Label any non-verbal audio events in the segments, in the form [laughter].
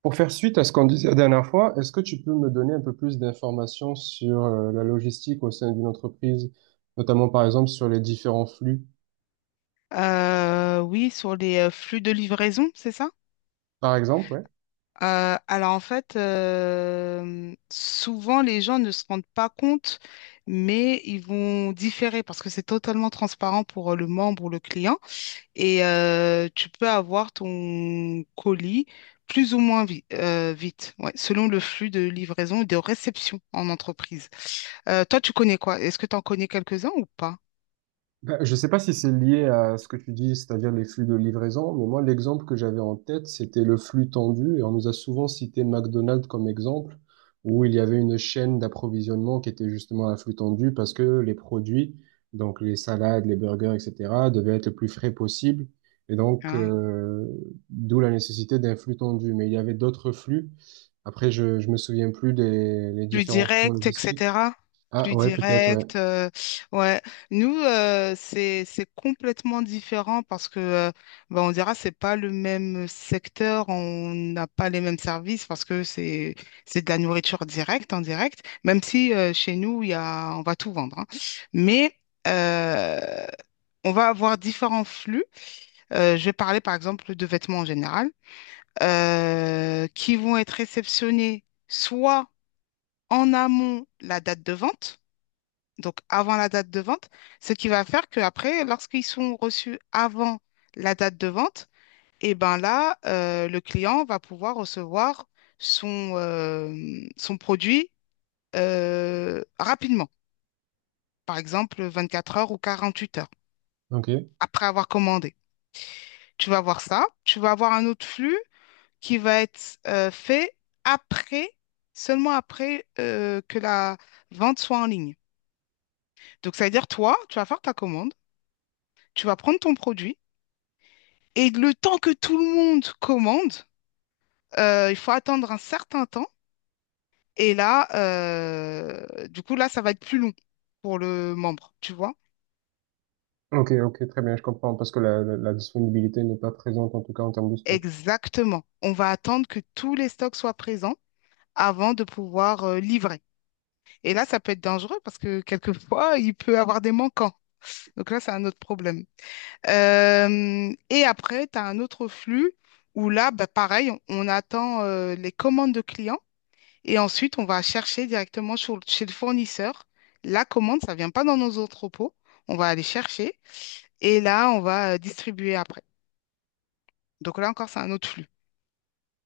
Pour faire suite à ce qu'on disait la dernière fois, est-ce que tu peux me donner un peu plus d'informations sur la logistique au sein d'une entreprise, notamment par exemple sur les différents flux, Oui, sur les flux de livraison, c'est ça? par exemple, ouais. Alors en fait, souvent les gens ne se rendent pas compte, mais ils vont différer parce que c'est totalement transparent pour le membre ou le client et tu peux avoir ton colis plus ou moins vite, ouais, selon le flux de livraison et de réception en entreprise. Toi, tu connais quoi? Est-ce que tu en connais quelques-uns ou pas? Ben, je ne sais pas si c'est lié à ce que tu dis, c'est-à-dire les flux de livraison, mais moi, l'exemple que j'avais en tête, c'était le flux tendu, et on nous a souvent cité McDonald's comme exemple, où il y avait une chaîne d'approvisionnement qui était justement à flux tendu, parce que les produits, donc les salades, les burgers, etc., devaient être le plus frais possible, et Ah, d'où la nécessité d'un flux tendu. Mais il y avait d'autres flux, après je ne me souviens plus des les plus différents flux direct, logistiques. etc. Ah Plus ouais, peut-être, ouais. direct, ouais. Nous, c'est complètement différent parce que, bah, on dira, c'est pas le même secteur, on n'a pas les mêmes services parce que c'est de la nourriture directe, en direct. Même si chez nous, il y a, on va tout vendre, hein. Mais euh, on va avoir différents flux. Je vais parler par exemple de vêtements en général, qui vont être réceptionnés soit en amont la date de vente, donc avant la date de vente, ce qui va faire qu'après, lorsqu'ils sont reçus avant la date de vente, et ben là, le client va pouvoir recevoir son produit rapidement, par exemple 24 heures ou 48 heures Ok. après avoir commandé. Tu vas voir ça, tu vas avoir un autre flux qui va être fait après, seulement après que la vente soit en ligne. Donc, ça veut dire, toi, tu vas faire ta commande, tu vas prendre ton produit, et le temps que tout le monde commande, il faut attendre un certain temps. Et là, du coup, là, ça va être plus long pour le membre, tu vois? Ok, ok, très bien, je comprends, parce que la disponibilité n'est pas présente, en tout cas en termes de stock. Exactement. On va attendre que tous les stocks soient présents avant de pouvoir livrer. Et là, ça peut être dangereux parce que quelquefois, il peut avoir des manquants. Donc là, c'est un autre problème. Et après, tu as un autre flux où là, bah, pareil, on attend les commandes de clients. Et ensuite, on va chercher directement chez le fournisseur. La commande, ça ne vient pas dans nos entrepôts. On va aller chercher et là, on va distribuer après. Donc là encore, c'est un autre flux.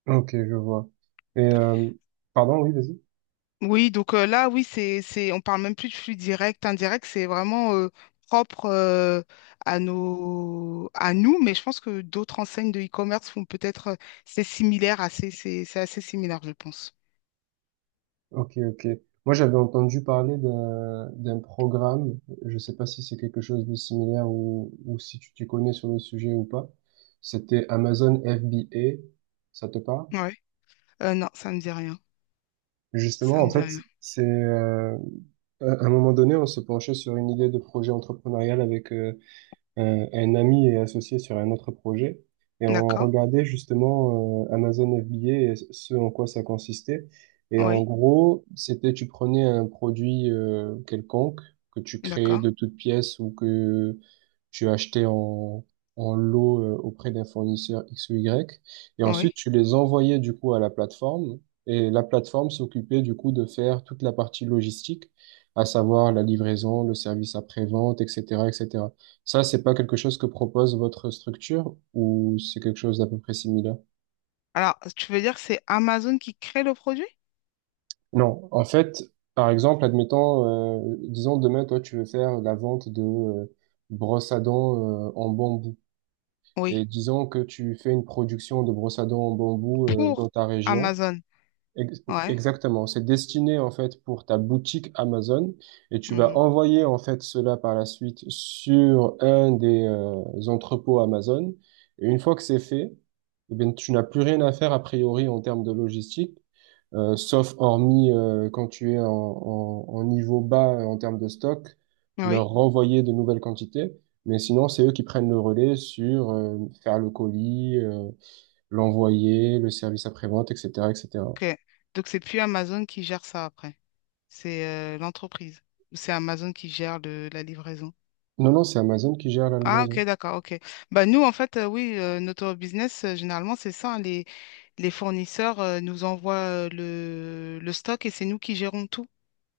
Ok, je vois. Et, euh, pardon, oui, vas-y. Oui, donc là, oui, on parle même plus de flux direct, indirect, c'est vraiment propre à nous, mais je pense que d'autres enseignes de e-commerce font peut-être, c'est similaire, assez, c'est assez similaire, je pense. Ok, ok. Moi, j'avais entendu parler d'un programme, je sais pas si c'est quelque chose de similaire ou si tu t'y connais sur le sujet ou pas. C'était Amazon FBA, ça te parle? Ouais. Non, ça me dit rien. Justement, Ça en me dit rien. fait, c'est à un moment donné, on se penchait sur une idée de projet entrepreneurial avec un ami est associé sur un autre projet. Et on D'accord. regardait justement Amazon FBA et ce en quoi ça consistait. Et en Oui. gros, c'était tu prenais un produit quelconque que tu créais D'accord. de toutes pièces ou que tu achetais en lot auprès d'un fournisseur X ou Y. Et ensuite, Oui. tu les envoyais du coup à la plateforme. Et la plateforme s'occupait du coup de faire toute la partie logistique, à savoir la livraison, le service après-vente, etc., etc. Ça, c'est pas quelque chose que propose votre structure ou c'est quelque chose d'à peu près similaire? Alors, tu veux dire que c'est Amazon qui crée le produit? Non. En fait, par exemple, admettons, disons demain, toi, tu veux faire la vente de brosses à dents en bambou. Et Oui. disons que tu fais une production de brosses à dents en bambou dans Pour ta région. Amazon. Ouais. Exactement, c'est destiné en fait pour ta boutique Amazon et tu vas Mhm. envoyer en fait cela par la suite sur un des entrepôts Amazon. Et une fois que c'est fait, eh bien, tu n'as plus rien à faire a priori en termes de logistique, sauf hormis quand tu es en niveau bas en termes de stock, leur Oui. renvoyer de nouvelles quantités. Mais sinon, c'est eux qui prennent le relais sur faire le colis, l'envoyer, le service après-vente, etc., etc. Ok. Donc, c'est plus Amazon qui gère ça après. C'est l'entreprise. Ou c'est Amazon qui gère la livraison. Non, non, c'est Amazon qui gère la Ah, ok, livraison. d'accord, ok. Bah, nous, en fait, oui, notre business, généralement, c'est ça, hein, les fournisseurs nous envoient le stock et c'est nous qui gérons tout,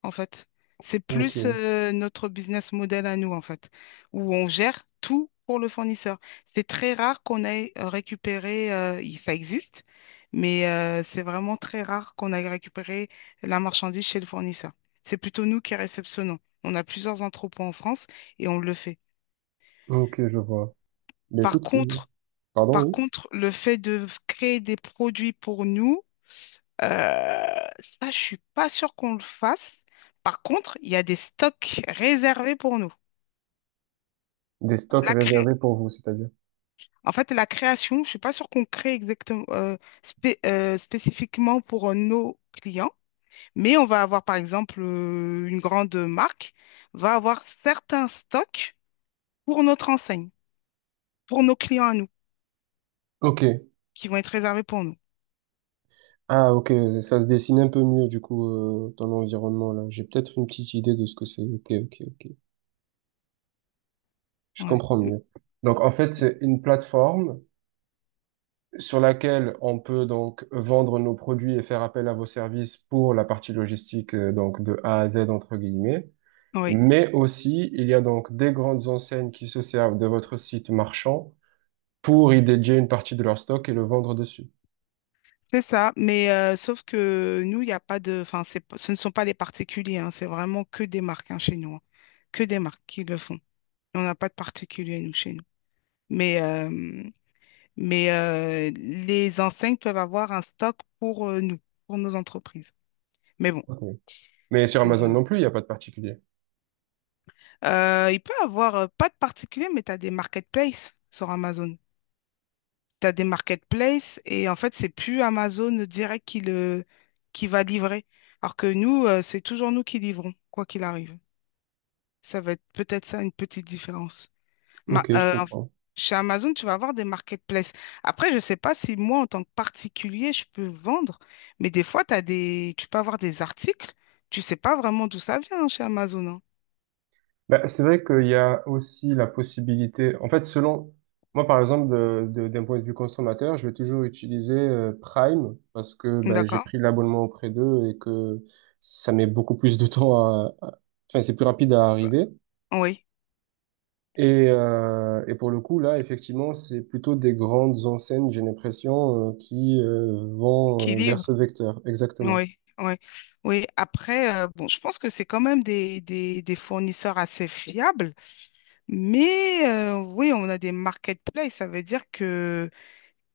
en fait. C'est Ok, plus notre business model à nous, en fait, où on gère tout pour le fournisseur. C'est très rare qu'on ait récupéré, ça existe, mais c'est vraiment très rare qu'on ait récupéré la marchandise chez le fournisseur. C'est plutôt nous qui réceptionnons. On a plusieurs entrepôts en France et on le fait. ok, je vois. Mais Par écoute, contre, pardon, par oui. contre, le fait de créer des produits pour nous, euh, ça, je suis pas sûre qu'on le fasse. Par contre, il y a des stocks réservés pour nous. Des stocks La cré- réservés pour vous, c'est-à-dire. En fait, la création, je suis pas sûre qu'on crée exactement spécifiquement pour nos clients, mais on va avoir, par exemple, une grande marque va avoir certains stocks pour notre enseigne, pour nos clients à nous, Ok. qui vont être réservés pour nous. Ah, ok, ça se dessine un peu mieux, du coup, dans l'environnement, là. J'ai peut-être une petite idée de ce que c'est. Ok, ok, ok. Je Ouais. comprends mieux. Donc, en fait, c'est une plateforme sur laquelle on peut donc vendre nos produits et faire appel à vos services pour la partie logistique, donc de A à Z, entre guillemets. Oui. Mais aussi, il y a donc des grandes enseignes qui se servent de votre site marchand pour y dédier une partie de leur stock et le vendre dessus. C'est ça, mais sauf que nous, il n'y a pas de, enfin, ce ne sont pas des particuliers, hein, c'est vraiment que des marques, hein, chez nous, hein. Que des marques qui le font. On n'a pas de particuliers nous chez nous. Mais, euh, mais les enseignes peuvent avoir un stock pour nous, pour nos entreprises. Mais bon, Ok. Mais sur c'est, Amazon non plus, il n'y a pas de particulier. Il peut avoir pas de particuliers, mais tu as des marketplaces sur Amazon. T'as des marketplaces et en fait, c'est plus Amazon direct qui va livrer. Alors que nous, c'est toujours nous qui livrons, quoi qu'il arrive. Ça va être peut-être ça une petite différence. Ma- Ok, je euh, en- comprends. Chez Amazon, tu vas avoir des marketplaces. Après, je ne sais pas si moi, en tant que particulier, je peux vendre, mais des fois, tu peux avoir des articles, tu sais pas vraiment d'où ça vient, hein, chez Amazon, hein. Bah, c'est vrai qu'il y a aussi la possibilité, en fait, selon, moi par exemple, d'un point de vue consommateur, je vais toujours utiliser Prime parce que bah, j'ai D'accord? pris l'abonnement auprès d'eux et que ça met beaucoup plus de temps enfin, c'est plus rapide à arriver. Oui. Et pour le coup, là, effectivement, c'est plutôt des grandes enseignes, j'ai l'impression, euh, qui euh, Qui vont euh, vers ce livre. vecteur, exactement. Oui, oui, oui. Après, bon, je pense que c'est quand même des fournisseurs assez fiables, mais oui, on a des marketplaces. Ça veut dire que,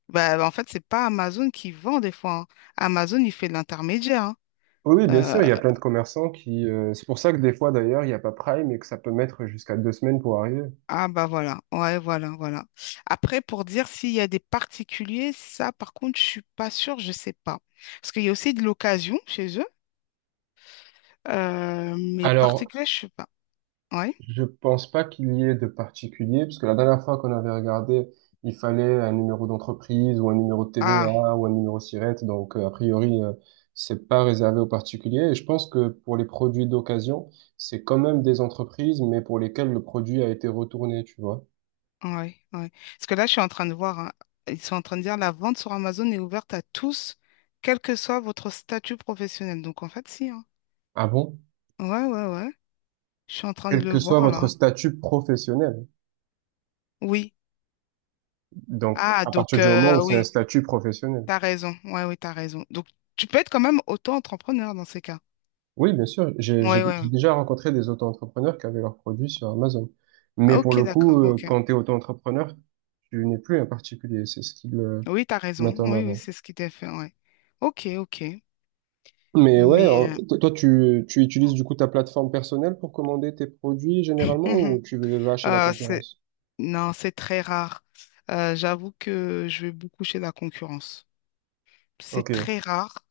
bah, en fait, c'est pas Amazon qui vend des fois, hein. Amazon, il fait de l'intermédiaire, hein. Oui, oui, bien Euh, sûr, il y a plein de commerçants qui... c'est pour ça que des fois, d'ailleurs, il n'y a pas Prime et que ça peut mettre jusqu'à deux semaines pour arriver. ah bah voilà, ouais, voilà, voilà. Après, pour dire s'il y a des particuliers, ça, par contre, je suis pas sûre, je sais pas, parce qu'il y a aussi de l'occasion chez eux, mais Alors, particulier, je sais pas. Oui. je pense pas qu'il y ait de particulier, parce que la dernière fois qu'on avait regardé, il fallait un numéro d'entreprise ou un numéro de TVA ou un numéro SIRET, donc a priori, c'est pas réservé aux particuliers. Et je pense que pour les produits d'occasion, c'est quand même des entreprises, mais pour lesquelles le produit a été retourné, tu vois. Ouais, ouais. Parce que là, je suis en train de voir, hein, ils sont en train de dire la vente sur Amazon est ouverte à tous, quel que soit votre statut professionnel. Donc, en fait, si, hein. Ah bon? Ouais, ouais, ouais. Je suis en train de Quel le que soit voir, votre là. statut professionnel. Oui. Donc, Ah, à partir donc, du moment où c'est un oui, statut professionnel. t'as raison. Ouais, oui, t'as raison. Donc, tu peux être quand même auto-entrepreneur dans ces cas. Oui, bien sûr, Ouais, ouais, ouais. j'ai déjà rencontré des auto-entrepreneurs qui avaient leurs produits sur Amazon. Mais Ah, pour ok, le coup, d'accord, ok. quand tu es auto-entrepreneur, tu n'es plus un particulier, c'est ce qu'ils Oui, t'as raison. mettent en Oui, oui, avant. c'est ce qui t'est fait, ouais. Ok, ok. Mais ouais, Mais, hein, euh, toi, tu utilises du coup ta plateforme personnelle pour commander tes produits [clears throat] généralement mhm. ou tu vas chez la Euh, c'est- concurrence? Non, c'est très rare. J'avoue que je vais beaucoup chez la concurrence. C'est Ok, très rare.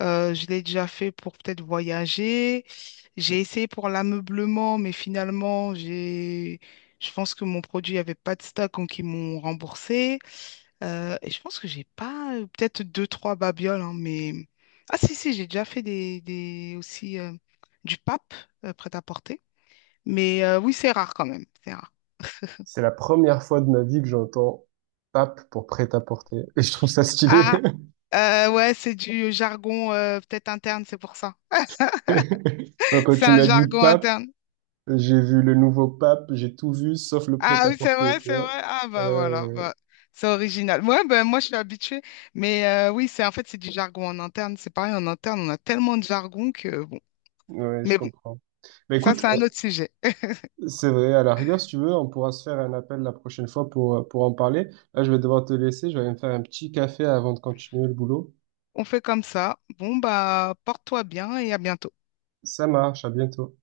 Je l'ai déjà fait pour peut-être voyager. J'ai essayé pour l'ameublement, mais finalement, j'ai... je pense que mon produit avait pas de stock, donc ils m'ont remboursé. Et je pense que j'ai pas, peut-être deux, trois babioles, hein, mais... Ah si, si, j'ai déjà fait aussi du pape prêt-à-porter. Mais oui, c'est rare quand même. C'est rare. c'est la première fois de ma vie que j'entends PAP pour prêt-à-porter. Et je trouve ça stylé. Ah, ouais, c'est du jargon peut-être interne, c'est pour ça. [laughs] [laughs] Quand C'est tu un m'as dit jargon PAP, interne. j'ai vu le nouveau pape, j'ai tout vu sauf le Ah oui, c'est prêt-à-porter, vrai, tu c'est vois. vrai. Ah bah voilà, Euh, bah, c'est original. Ouais, bah, moi je suis habituée, mais oui, c'est en fait c'est du jargon en interne. C'est pareil, en interne, on a tellement de jargon que bon. ouais, je Mais bon, comprends. Mais ça écoute, c'est un autre sujet. C'est vrai, à la rigueur, si tu veux, on pourra se faire un appel la prochaine fois pour en parler. Là, je vais devoir te laisser, je vais aller me faire un petit café avant de continuer le boulot. On fait comme ça. Bon bah porte-toi bien et à bientôt. Ça marche, à bientôt.